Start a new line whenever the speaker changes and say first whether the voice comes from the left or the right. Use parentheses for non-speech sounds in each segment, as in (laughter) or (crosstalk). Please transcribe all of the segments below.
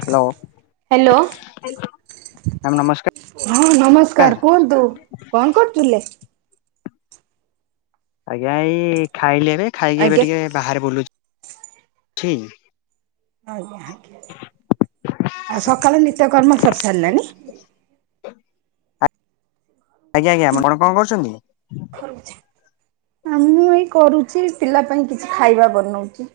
left: Hello.
right: Hello
left: ma'am ନମସ୍କାର
right: ହଁ ନମସ୍କାର କୁହନ୍ତୁ। କଣ କରୁଥିଲେ?
left: ଆଜ୍ଞା ଏଇ ଖାଇଲି ଏବେ ଖାଇକି ଏବେ
right: ଆଜ୍ଞା
left: ଟିକେ ବାହାରେ ବୁଲୁ ଛି।
right: ଆଜ୍ଞା ଆଜ୍ଞା ଆଉ ସକାଳେ ନିତ୍ୟ କର୍ମ କରି ସାରିଲେଣି?
left: ଆଜ୍ଞା ଆଜ୍ଞା ଆପଣ କଣ କଣ କରୁଚନ୍ତି?
right: ଆ ମୁଁ ଏଇ କରୁଚି ପିଲା ପାଇଁ କିଛି ଖାଇବା ବନଉଚି।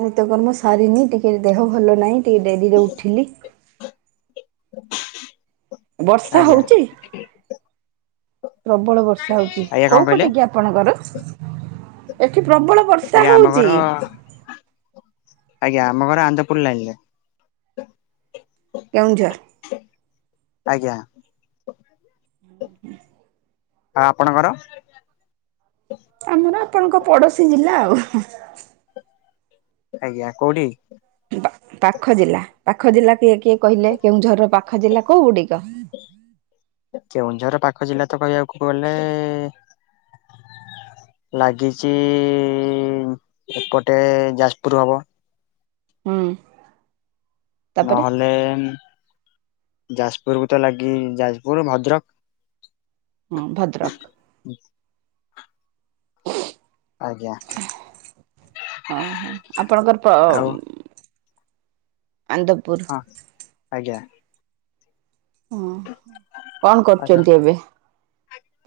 right: ନିତ୍ଯକର୍ମ ସାରିନି। ଟିକେ ଦେହ ଭଲ ନାହିଁ ଟିକେ ଡେରିରେ ଉଠିଲି। ବର୍ଷା
left: ଆଜ୍ଞା
right: ହଉଚି। ପ୍ରବଳ ବର୍ଷା ହଉଚି
left: ଆଜ୍ଞା କଣ
right: କୋଉ
left: କହିଲେ
right: ପଟେ କି ଆପ ଆପଣଙ୍କର ଏଠି ପ୍ରବଳ ବର୍ଷା
left: ଆଜ୍ଞା ଆମ ଘର
right: ହଉଚି।
left: ଆଜ୍ଞା ଆମ ଘର ଆନ୍ଦପୁର ଲାଇନ୍ ରେ।
right: କେଉଁଝର।
left: ଆଜ୍ଞା। ଆଉ ଆପଣଙ୍କ ଘର?
right: ଆମର ଆପଣଙ୍କ ପଡୋଶୀ ଜିଲ୍ଲା ଆଉ।
left: ଆଜ୍ଞା କୋଉଠି?
right: ପା- ପାଖ ଜିଲ୍ଲା। ପାଖ ଜିଲ୍ଲା କିଏ କିଏ କହିଲେ? କେଉଁଝରର ପାଖ ଜିଲ୍ଲା କୋଉ ଗୁଡିକ?
left: କେଉଁଝରର ପାଖ ଜିଲ୍ଲା ତ କହିବାକୁ ଗଲେ ଲାଗିଚି ଏପଟେ ଯାଜପୁର ହବ।
right: ହୁଁ। ତାପରେ
left: ନହେଲେ ଯାଜପୁର କୁ ତ ଲାଗି ଯାଜପୁର ଭଦ୍ରକ।
right: ହଁ ଭଦ୍ରକ।
left: ଆଜ୍ଞା ଆଜ୍ଞା।
right: ଅ ହଁ ଆପଣଙ୍କର ତ
left: ଆଉ
right: ଆନନ୍ଦପୁର।
left: ହଁ ଆଜ୍ଞା।
right: ହଁ କଣ
left: ଆଚ୍ଛା ଆଜ୍ଞା
right: କରୁଛନ୍ତି ଏବେ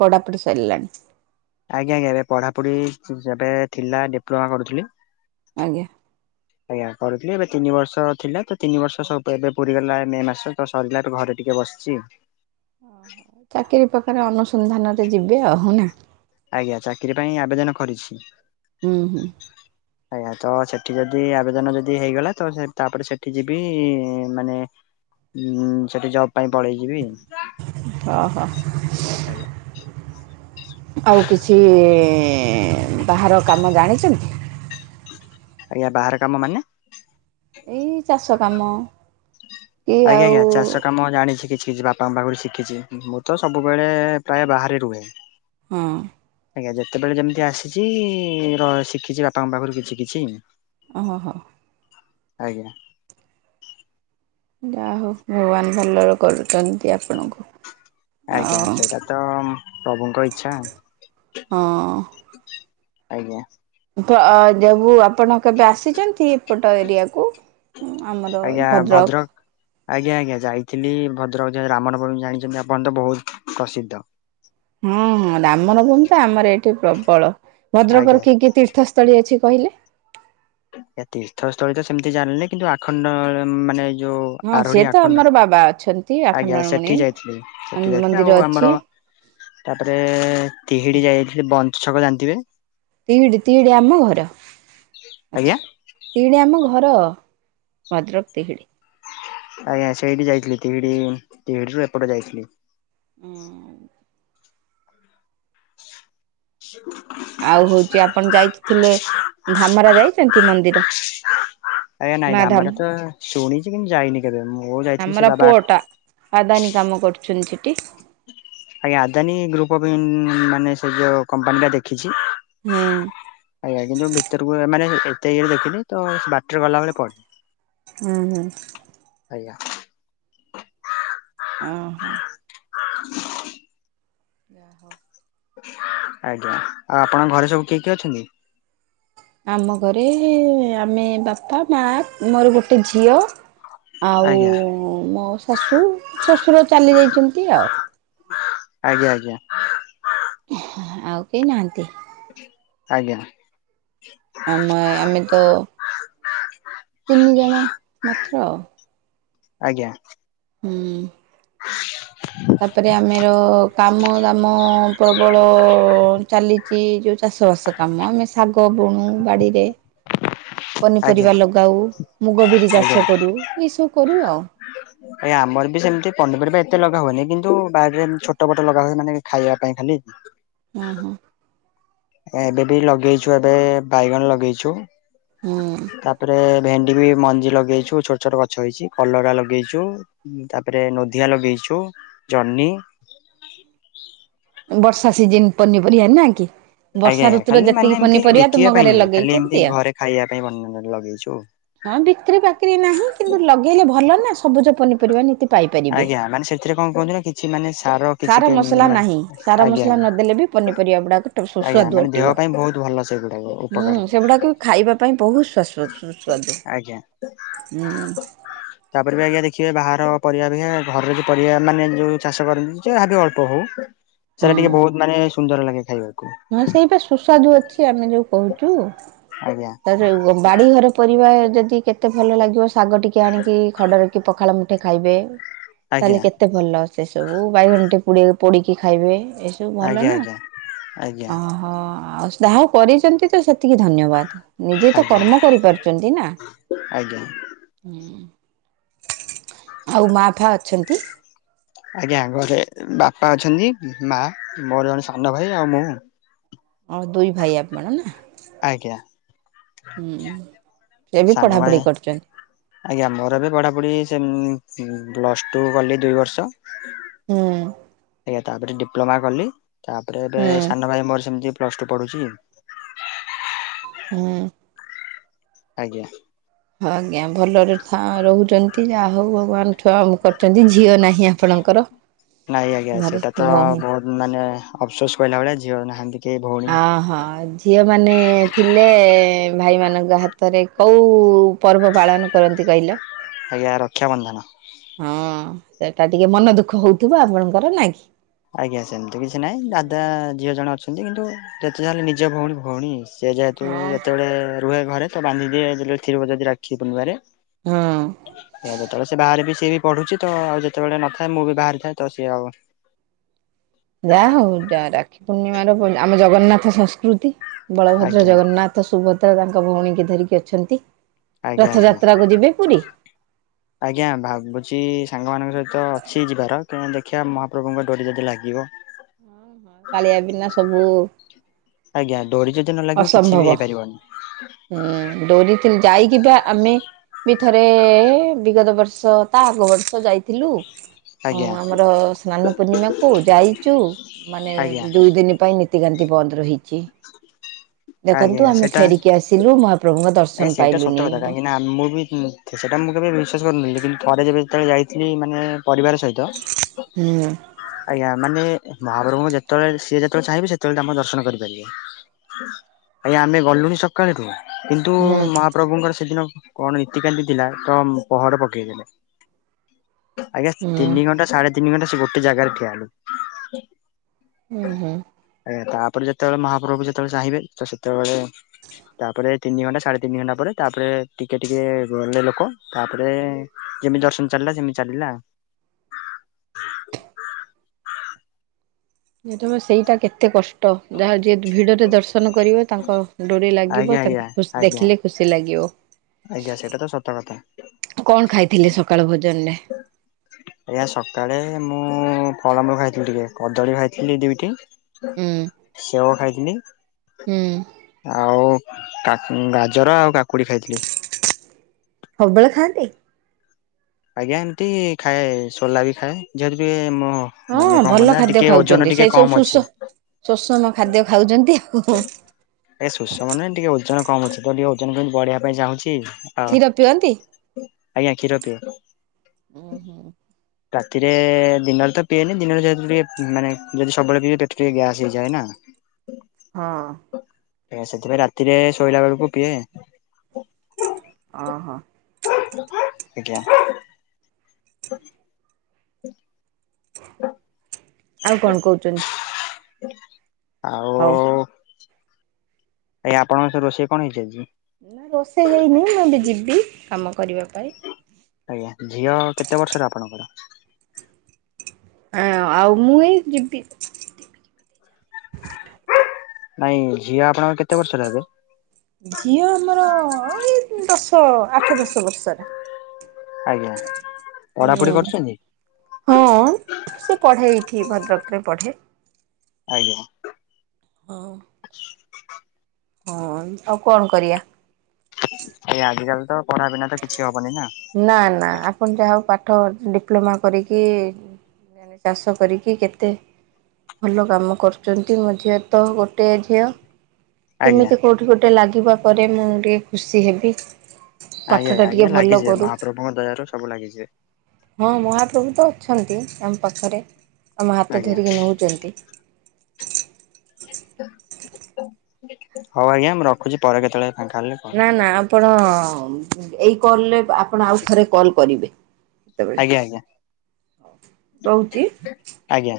right: ପଢାପଢ଼ି ସାରିଲାଣି।
left: ଆଜ୍ଞା ଆଜ୍ଞା ଏବେ ପଢାପଢି ଏବେ ଥିଲା ଡିପ୍ଲୋମା କରୁଥିଲି।
right: ଆଜ୍ଞା।
left: ଆଜ୍ଞା ପଢ଼ୁଥିଲି ଏବେ ତିନି ବର୍ଷ ଥିଲା ତ ତିନି ବର୍ଷ ସବୁ ଏବେ ପୁରୀଗଲା ମେ ମାସ। ସରିଲା ତ ଘରେ ଟିକେ ବସିଚି।
right: ଚାକିରୀ ପକା ରେ ଅନୁସନ୍ଧାନରେ ଯିବେ ଆଉ ନା।
left: ଆଜ୍ଞା ଚାକିରି ପାଇଁ ଆବେଦନ କରିଛି।
right: ହୁଁ ହୁଁ।
left: ଆଜ୍ଞା ତ ସେଠି ଯଦି ଆବେଦନ ଯଦି ହେଇଗଲା ତ ତାପରେ ସେଠି ଯିବି ମାନେ। ହୁଁ ସେଠି ଜବ୍ ପାଇଁ ପଳେଇ ଯିବି।
right: ଅ ହଁ।
left: ଆଜ୍ଞା।
right: ଆଉ କିଛି ବାହାର କାମ ଜାଣିଛନ୍ତି?
left: ଆଜ୍ଞା ବାହାର କାମ ମାନେ।
right: ଏଇ ଚାଷ କାମ। କି
left: ଆଜ୍ଞା
right: ଆଉ
left: ଆଜ୍ଞା ଚାଷ କାମ ଜାଣିଛି କିଛି କିଛି ବା ବାବାଙ୍କଠୁ ଶିଖିଚି। ମୁଁ ତ ସବୁବେଳେ ପ୍ରାୟ ବାହାରେ ରୁହେ।
right: ହଁ।
left: ଆଜ୍ଞା ଯେତେବେଳେ ଯେମିତି ଆସିଛି ର ଶିଖିଛି ବାପାଙ୍କ ପାଖରୁ କିଛି କିଛି।
right: ଅ ହ-
left: ଆଜ୍ଞା।
right: ଯାହା ହଉ ଭଗବାନ ଭଲରେ କରୁଛନ୍ତି ଆପଣଙ୍କୁ।
left: ଆଜ୍ଞା
right: ଆଉ
left: ସେଟା ତ ପ୍ରଭୁଙ୍କ ଇଚ୍ଛା।
right: ହଁ
left: ଆଜ୍ଞା।
right: ଯଉ ଆପଣ କେବେ ଆସିଛନ୍ତି। ଏପଟ ଏରିଆକୁ ଆମର ଭଦ୍ରକ।
left: ଆଜ୍ଞା ଆଜ୍ଞା ଯାଇଥିଲି ଭଦ୍ରକ ଯେ ରାମନବମୀ ଜାଣିଛନ୍ତି ଆପଣ ତ ବହୁତ ପ୍ରସିଦ୍ଧ।
right: ହୁଁ ରାମନବମୀ ତ ଆମର ଏଠି ପ୍ରବଳ
left: ଆଜ୍ଞା
right: ଭଦ୍ରକର କି କି ତୀର୍ଥ ସ୍ଥଳୀ ଅଛି କହିଲେ?
left: ଏ ତୀର୍ଥସ୍ଥଳୀ ତ ସେମିତି ଜାଣିନି କିନ୍ତୁ ଆଖଣ୍ଡମ ମାନେ ଯୋଉ
right: ହଁ ସିଏ
left: ଆରୋଡି
right: ତ
left: ଆଖଣ୍ଡା
right: ଆମର ବାବା ଅଛନ୍ତି
left: ଆଜ୍ଞା
right: ଆଖଣ୍ଡଳମଣି
left: ସେଠି ଯାଇଥିଲି ସେଠି ଯାଇଥିଲି
right: ମନ୍ଦିର
left: ଆଉ
right: ଅଛି।
left: ଆମର। ତାପରେ ତିହିଡି ଯାଇାଇଥିଲେ ବଂନ୍ତ ଛକ ଜାଣିଥିବେ।
right: ତିଇଡି ତିଇଡି ଆମ ଘର
left: ଆଜ୍ଞା
right: ଅଛା ତିଇଡ଼ି ଆମ ଘର ଭଦ୍ରକ ତିହିଡ଼ି।
left: ଆଜ୍ଞା ସେଇଠି ଯାଇଥିଲି ତିହିଡି ତିହିଡିରୁୁ ଏପଟେ ଯାଇଥିଲି।
right: ହୁଁ।
left: (inaudible)
right: ଆଉ ହଉଛି ଆପଣ ଯାଇଥିଲେ ଧାମରା ଯାଇଛନ୍ତି ମନ୍ଦିର
left: ଆଜ୍ଞା ନାଇଁ
right: ମା ଧାମ
left: ଧାମେରା ତ ଶୁଣିଛି କିନ୍ତୁ ଯାଇନି କେବେ ମୁଁ ଯାଇଥିଲି
right: ଧାମରା
left: ସେ ବାବା ଆଖ
right: ପୁଅଟା ଆଦାନୀ କାମ କରୁଛନ୍ତି ସେଠି
left: ଆଜ୍ଞା ଆଦାନୀ ଗ୍ରୁପ୍ ଅପ ମାନେ ସେ ଯୋଉ କମ୍ପାନୀ ଟା ଦେଖିଛି।
right: ହୁଁ
left: ଆଜ୍ଞା କିନ୍ତୁ ଭିତରକୁ ମାନେ ଏତେ ଇରେ ଦେଖିନି ତ ବାଟରେ ଗଲାବେଳେ ପଡ଼େ
right: ହୁଁ ହୁଁ
left: ଆଜ୍ଞା
right: ଓହୋ
left: (unintelligible)
right: ଯା ହଉ।
left: ଆଜ୍ଞା ଆଉ ଆପଣଙ୍କ ଘରେ ସବୁ କିଏ କିଏ ଅଛନ୍ତି?
right: ଆମ ଘରେ ଆମେ ବାପା ମା ମୋର ଗୋଟେ ଝିଅ ଆଉ
left: ଆଜ୍ଞା
right: ମୋ ଶାଶୁ ଶଶୁର ଚାଲି ଯାଇଛନ୍ତି ଆଉ।
left: ଆଜ୍ଞା ଆଜ୍ଞା
right: ଆଉ କେହି ନାହାନ୍ତି।
left: ଆଜ୍ଞା
right: ଆମ ଆମେ ତ ତିନି ଜଣ ମାତ୍ର ଆଉ।
left: ଆଜ୍ଞା
right: ହୁଁ ତାପରେ ଆମେର କାମ ଦାମ ପ୍ରବଳ ଚାଲି ଏଇ ଯୋଉ ଚାଷବାସ କାମ ଆମେ ଶାଗ ବୁଣୁ ବାଡ଼ିରେ
left: ଆଜ୍ଞା
right: ପନିପରିବା ଲଗାଉ ମୁଗ ବିରି
left: ଆଜ୍ଞା ଆଜ୍ଞା
right: ଚାଷ କରୁ ଏଇସବୁ କରୁ ଆଉ।
left: ଆଜ୍ଞା ଆମର ବି ସେମିତି ପନିପରିବା ଏତେ ଲଗା ହୁଏନି, କିନ୍ତୁ ବାଡ଼ିରେ ଛୋଟ ବଟ ଲଗା ହୁଏ ମାନେ ଖାଇବା ପାଇଁ ଖାଲି
right: ହୁଁ ହୁଁ
left: ଏବେ ଟିକେ ଲଗେଇଛୁ ଏବେ ବାଇଗଣ ଲଗେଇଛୁ
right: ହୁଁ
left: ତାପରେ ଭେଣ୍ଡି ବି ମଞ୍ଜି ଲଗେଇଛୁ ଛୋଟ ଛୋଟ ଗଛ ହେଇଛି କଲରା ଲଗେଇଛୁ। ତାପରେ ନୋଧିଆ ଲଗେଇଛୁ। ଜହ୍ନି
right: ବର୍ଷା ସିଜନ୍ ପନିପରିବା ନା କି
left: ଆଜ୍ଞା
right: ବର୍ଷା
left: ଆଜ୍ଞା
right: ଋତୁରେ
left: ଖାଲି ମାନେ
right: ଯେତିକି
left: ଏମିତି
right: ପନିପରିବା
left: ବିକିବା
right: ତୁମ
left: ପାଇଁ
right: ଘରେ
left: ନୁହେଁ ଖାଲି ଏମିତି
right: ଲଗେଇଛନ୍ତି।
left: ଘରେ ଖାଇବା ପାଇଁ (unintelligible) ଲଗେଇଚୁ।
right: ହଁ ବିକ୍ରି ପାକ୍ରି ନାହିଁ କିନ୍ତୁ ଲଗେଇଲେ ଭଲ ନା ସବୁଜ ପନିପରିବା ନିତି ପାଇ ପାରିବେ
left: ଆଜ୍ଞା ମାନେ ସେଥିରେ କଣ କୁହନ୍ତି ନା କିଛି ମାନେ କିଛି
right: ସାର ମସଲା ନାହିଁ, ସାର
left: ଆଜ୍ଞା
right: ମସଲା ନ ଦେଲେ ବି ପନିପରିବା ଗୁଡ଼ାକ
left: ଆଜ୍ଞା
right: ସୁସ୍ୱାଦୁ
left: ମାନେ ଦେହ
right: ଅଟିବ
left: ପାଇଁ ବହୁତ ଭଲ ସେଗୁଡାକ ଉପକାର
right: ହୁଁ ସେଗୁଡାକ ଖାଇବା ପାଇଁ ବହୁତ ସୁ ସ୍ୱା ସୁ
left: ଆଜ୍ଞା ତାପରେ ବି ଆଜ୍ଞା ଦେଖିବେ ବାହାର ପରିବା ବି ଘରରେ ଯୋଉ ପରିବା ମାନେ ଯୋଉ ଚାଷ କରନ୍ତି ଯାହା ବି ଅଳ୍ପ ହଉ ସେଟା ଟିକେ ବହୁତ ମାନେ ସୁନ୍ଦର ଲାଗେ ଖାଇବାକୁ।
right: ହଁ ସେଇଟା ସୁସ୍ୱାଦ ଅଛି। ଆମେ ଯୋଉ କହୁଛୁ
left: ଆଜ୍ଞା
right: ବାଡ଼ି ଘର ପରିବା ଯଦି କେତେ ଭଲ ଲାଗିବ ଶାଗ ଟିକେ ଆଣିକି ଖଡ଼ ରଖି ପଖାଳ ମୁ ମୁଠେ ଖାଇବେ ତାହେଲେ
left: ଆଜ୍ଞା
right: କେତେ ଭଲ ସେ ସବୁ ବାଇଗଣ ଟେ ପୁଡ଼ି ପୋଡ଼ିକି ଖାଇବେ, ଏ ସବୁ ଭଲ
left: ଆଜ୍ଞା
right: ନା
left: ଆଜ୍ଞା। ଆଜ୍ଞା
right: ଓହୋ ଆଉ ଯାହା କରିଛନ୍ତି ତ ସେତିକି ଧନ୍ୟବାଦ। ନିଜେ ତ
left: ଆଜ୍ଞା
right: କର୍ମ କରିପାରୁଚନ୍ତି ନା
left: ଆଜ୍ଞା
right: ହଁ ଆଉ ମା ଫା ଅଛନ୍ତି।
left: ଆଜ୍ଞା ଘରେ ବାପା ଅଛନ୍ତି। ମା ମୋର ସାନଭାଇ ଆଉ ମୁଁ
right: ଓହୋ ଦୁଇ ଭାଇ ଆପଣ ନା?
left: ଆଜ୍ଞା
right: ହୁଁ ସେ ବି
left: ସାନ ଭାଇ
right: ପଢ଼ାପଢ଼ି କରୁଛନ୍ତି।
left: ଆଜ୍ଞା ମୋର ଏବେ ପଢାପଢି ସେ ପ୍ଲସ ଟୁ କଲି ଦୁଇ ବର୍ଷ
right: ହୁଁ
left: ଆଜ୍ଞା ତାପରେ ଡିପ୍ଲୋମା କଲି, ତାପରେ
right: ହୁଁ
left: ଗୋଟେ ସାନଭାଇ ମୋର ସେମିତି ପ୍ଲସ ଟୁ ପଢୁଛି।
right: ହୁଁ
left: ଆଜ୍ଞା
right: ହ (unintelligible) ଆଜ୍ଞା ଭଲରେ ରହୁଛନ୍ତି ଯାହା ହଉ ଭଗବାନ ଛୁଆ କରୁଛନ୍ତି ଝିଅ ନାହିଁ ଆପଣଙ୍କର
left: ନାଇଁ ଆଜ୍ଞା
right: ଘରେ
left: ସେଇଟା ତ
right: ଭଉଣୀ
left: ବହୁତ ମାନେ ଅଫସୋସ କଇଲା ବଳିଆ ଝିଅ ନାହାନ୍ତି କେହି ଭଉଣୀ
right: ଆ ହଁ ଝି ଝିଅମାନେ ଥିଲେ ଭାଇମାନଙ୍କ ହାତରେ କୋଉ ପର୍ବ ପାଳନ କରନ୍ତି କଇଲ
left: ଆଜ୍ଞା ରକ୍ଷା ବନ୍ଧନ
right: ହଁ ସେଟା ଟିକେ ମନ ଦୁଃଖ ହଉଥିବ ଆପଣଙ୍କର ନାଇଁ କି
left: ଆଜ୍ଞା ସେମିତି କିଛି ନାହିଁ ଦାଦା ଝିଅ ଜଣେ ଅଛନ୍ତି କିନ୍ତୁ ଯେତେ ଯା ହେଲେ ନିଜ ଭଉଣୀ ଭଉଣୀ ସେ ଯେହେତୁ
right: ହଁ।
left: ଯେତେବେଳେ ରୁହେ ଘରେ ତ ବାନ୍ଧି ଦିଏ ଥିବ ଯଦି ରାକ୍ଷୀ ପୂର୍ଣ୍ଣିମରେ
right: ହଁ
left: ସେ ଯେତେବେଳେ ବାହାରେ ବି ସେ ପଢ଼ୁଡ଼ି ତ ଆଉ ଯେତେବେଳେ ନଥାଏ ମୁଁ ବି ବାହାରିଥାଏ ତ ସିଏ ଆଉ
right: ଯାହା ହଉ ଯା ରାକ୍ଷୀ ପୂର୍ଣ୍ଣିମାର ଆମ ଜଗନ୍ନାଥ ସଂସ୍କୃତି ବଳଭଦ୍ର
left: ଆଜ୍ଞା
right: ଜଗନ୍ନାଥ ତ ସୁଭଦ୍ରା ତାଙ୍କ ଭଉଣୀକୁ ଧରିକି ଅଛନ୍ତି
left: ଆଜ୍ଞା ଆଜ୍ଞା।
right: ରଥଯାତ୍ରାକୁ ଯିବେ ପୁରୀ?
left: ଆଜ୍ଞା ଭାବୁଛି ସାଙ୍ଗମାନଙ୍କ ସହିତ ଅଛି ଯିବାରୁ ଦେଖିବା ମହାପ୍ରଭୁଙ୍କ ଡୋରି ଯଦି ଲାଗିବ
right: ହଁ ହଁ କାଳିଆ ବିନା ସବୁ
left: ଆଜ୍ଞା ଡ଼ୋରି ଯଦି ନ ଲାଗିବ କିଛି
right: ଅସମ୍ଭବ
left: ବି ହେଇପାରିବନି
right: ହୁଁ ଡୋରିଥିଲ ଯାଇକି ବା ଆମେ ବି ଥରେ ବିଗତ ବର୍ଷ ତା ଆଗ ବର୍ଷ ଯାଇଥିଲୁ ଅ
left: ଆଜ୍ଞା
right: ଆମର ସ୍ନାନ ପୂର୍ଣ୍ଣିମାକୁୁ ଯାଇଚୁ ମାନେ
left: ଆଜ୍ଞା
right: ଦୁଇ ଦିନ ପାଇଁ ନି ରାତିକାନ୍ତି ବନ୍ଦ ରହିଚି ଦେଖନ୍ତୁ
left: ଆଜ୍ଞା
right: ଆମେ
left: ସେଇଟା
right: ଫେରିକି ଆସିଲୁ ମହାପ୍ରଭୁଙ୍କ
left: ଆଜ୍ଞା
right: ଦର୍ଶନ
left: ସେଇଟା ସତ
right: ପାଇଲୁନି
left: କଥା କାହିଁକି ନା ମୁଁ ବି ସେଟା ମୁଁ କେବେ ବିଶ୍ୱାସ କରୁନି କିନ୍ତୁ ଥରେ ଯେବେ ଯେତେବେଳେ ଯାଇଥିଲି ମାନେ ପରିବାର ସହିତ
right: ହୁଁ।
left: ଆଜ୍ଞା ମାନେ ମହାପ୍ରଭୁଙ୍କୁ ଯେତେବେଳେ ସିଏ ଯେତେବେଳେ ଚାହିଁବେି ସେତେବେଳେ ତମର ଦର୍ଶନ କରିପାରିବେ ଆଜ୍ଞା ଆମେ ଗଲୁନି ସକାଳଠୁ କିନ୍ତୁ
right: ହୁଁ
left: ମହାପ୍ରଭୁଙ୍କର ସେଦିନ କଣ ରୀତିକାନ୍ତି ଥିଲା ତ ପହର ପକେଇଦେଲେ ଆଜ୍ଞା
right: ହୁଁ
left: ତିନି ଘଣ୍ଟା ସାଢ଼େ ତିନି ଘଣ୍ଟା ସେ ଗୋଟେ ଜାଗାରେ ଠୀଆହେଲୁ
right: ହୁଁ ହୁଁ।
left: ଆଜ୍ଞା ତାପରେ ଯେତେବେଳେ ମହାପ୍ରଭୁ ଯେତେବେଳେ ଚାହିଁବେ ତ ସେତେବେଳେ ତାପରେ ତିନି ଘଣ୍ଟା ସାଡ଼େ ତିନି ଘଣ୍ଟା ପରେ ତାପରେ ଟିକେ ଟିକେ ଗଡିଲେ ଲୋକ ତାପରେ ଯେମିତି ଦର୍ଶନ ଚାଲିଲା ସେମିତି ଚାଲିଲା
right: ଯେତେବେଳେ ସେଇଟା କେତେ କଷ୍ଟ ଟ ଯାହା ଯିଏ ଭିଡ଼ରେ ଦର୍ଶନ କରିବ ତାଙ୍କ ଡୋରି
left: ଆଜ୍ଞା
right: ଲାଗିବ
left: ଆଜ୍ଞା
right: ତାଙ୍କୁୁ
left: ଆଜ୍ଞା
right: ଦେଖିଲେ ଖୁସି ଲାଗିବ
left: ଆଜ୍ଞା ସେଇଟା ତ ସତ କଥା
right: କଣ ଖାଇଥିଲେ ସକାଳ ଭୋଜନରେ
left: ଆଜ୍ଞା ସକାଳେ ମୁଁ ଫଳମୂଳ ଖାଇଥିଲି ଟିକେ କଦଳୀ ଖାଇଥିଲି ଦୁଇଟି
right: ହୁଁ
left: ସେଓ ଖାଇଥିଲି
right: ହୁଁ।
left: ଆଉ ଗାଜର ଆଉ କାକୁଡି ଖାଇଥିଲି
right: ସବୁବେଳେ ଖାଆନ୍ତି
left: ଆଜ୍ଞା ଏମିତି ଖାଏ ସୋଲା ବି ଖାଏ ଯେହେତୁ ଟିକେ ମୁଁ
right: ହଁ ଭଲ ଖାଦ୍ୟ ଖାଉଛନ୍ତି ସେଇ ସବୁ
left: ଅଛି।
right: ଶୁଷ ଶୋଷମ ଖାଦ୍ୟ ଖାଉଛନ୍ତି ଆଉ
left: ଏ ସୁଷମ ନୁହେଁ, ଟିକେ ଓଜନ କମ ଅଛି ତ ଟିକେ ଓଜନ ବଢିବା ପାଇଁ ଚାହୁଁଛି ଆଉ
right: କ୍ଷୀର ପିଅନ୍ତି?
left: ଆଜ୍ଞା କ୍ଷୀର ପିଏ।
right: ଓ ହୋ।
left: ରାତିରେ ଦିନରେ ତ ପିଇଏନି। ଦିନରେ ଯଦି ଟିକେ ମାନେ ଯଦି ସବୁବେଳେ ପିଇେ ପେଟରେ ଟିକେ ଗ୍ୟାସ୍ ହେଇଯାଏ ନା।
right: ହଁ।
left: ଆଜ୍ଞା। ସେଥିପାଇଁ ରାତିରେ ଶୋଇଲା ବେଳକୁ ପିଏ।
right: ଓହୋ।
left: ଆଜ୍ଞା। (inaudible)
right: ଆଉ କଣ କହୁଛନ୍ତି?
left: ଆଉ
right: ହଉ।
left: ଆଜ୍ଞା ଆପଣଙ୍କ ସବୁ ରୋଷେଇ କଣ ହେଇଛି ଆଜି?
right: ନା ରୋଷେଇ ହେଇନି। ମୁଁ ଏବେ ଯିବି କାମ କରିବା ପାଇଁ।
left: ଆଜ୍ଞା। ଝିଅ କେତେ ବର୍ଷର ଆପଣଙ୍କର?
right: ଆଁ ଆଉ ମୁଁ ଏଇ ଯିବି।
left: ନାଇଁ ଝିଅ ଆପଣଙ୍କର କେତେ ବର୍ଷର ହେବେ?
right: ଝିଅ ଆମର ଏଇ ଦଶ, ଆଠ, ଦଶ ବର୍ଷର।
left: ଆଜ୍ଞା
right: ହୁଁ।
left: ପଢାପଢି କରୁଛନ୍ତି?
right: ହଁ, ସେ ପଢ଼େ ଏଇଠି ଭଦ୍ରକରେ ପଢ଼େ।
left: ଆଜ୍ଞା।
right: ହଉ।
left: (inaudible)
right: ହଁ, ଆଉ କଣ କରିବା!
left: ଆଜିକାଲି ତ ପଢା ବିନା ତ କିଛି ହବନି ନା।
right: ନା, ନା। ଆପଣ ଯାହା ହଉ ପାଠ ଡିପ୍ଲୋମା କରିକି ଚାଷ କରିକି କେତେ ଭଲ କାମ କରୁଛନ୍ତି, ମୋ ଝିଅ ତ ଗୋଟଏ ଝିଅ।
left: ଆଜ୍ଞା।
right: କେମିତି କୋଉଠି ଗୋଟେ ଲାଗିବା ପରେ ମୁଁ ଟିକେ ଖୁସି ହେବି।
left: ଆଜ୍ଞା।
right: ପାଠଟା ଟିକେ
left: ଆଜ୍ଞା।
right: ଭଲ
left: ଲାଗିଯିବେ
right: କରୁ
left: ମହାପ୍ରଭୁଙ୍କ ଦୟାରୁ ସବୁ ଲାଗିଯିବେ।
right: ହଁ, ମହାପ୍ରଭୁ ତ ଅଛନ୍ତି, ଆମ ପାଖରେ ଆମ ହାତ
left: ଆଜ୍ଞା।
right: ଧରିକି ନେଉଛନ୍ତି।
left: ହଉ ଆଜ୍ଞା ମୁଁ ରଖୁଛି। ପରେ କେତେବେଳେ ଫାଙ୍କା ହେଲେ କଲ୍
right: ନା ନା ଆପଣ ଏଇ କଲ୍ ରେ ଆ ଆପଣ ଆଉ ଥରେ କଲ୍ କରିବେ କେତେବେଳେ
left: ଆଜ୍ଞା ଆଜ୍ଞା
right: ରହୁଛି?
left: ଆଜ୍ଞା।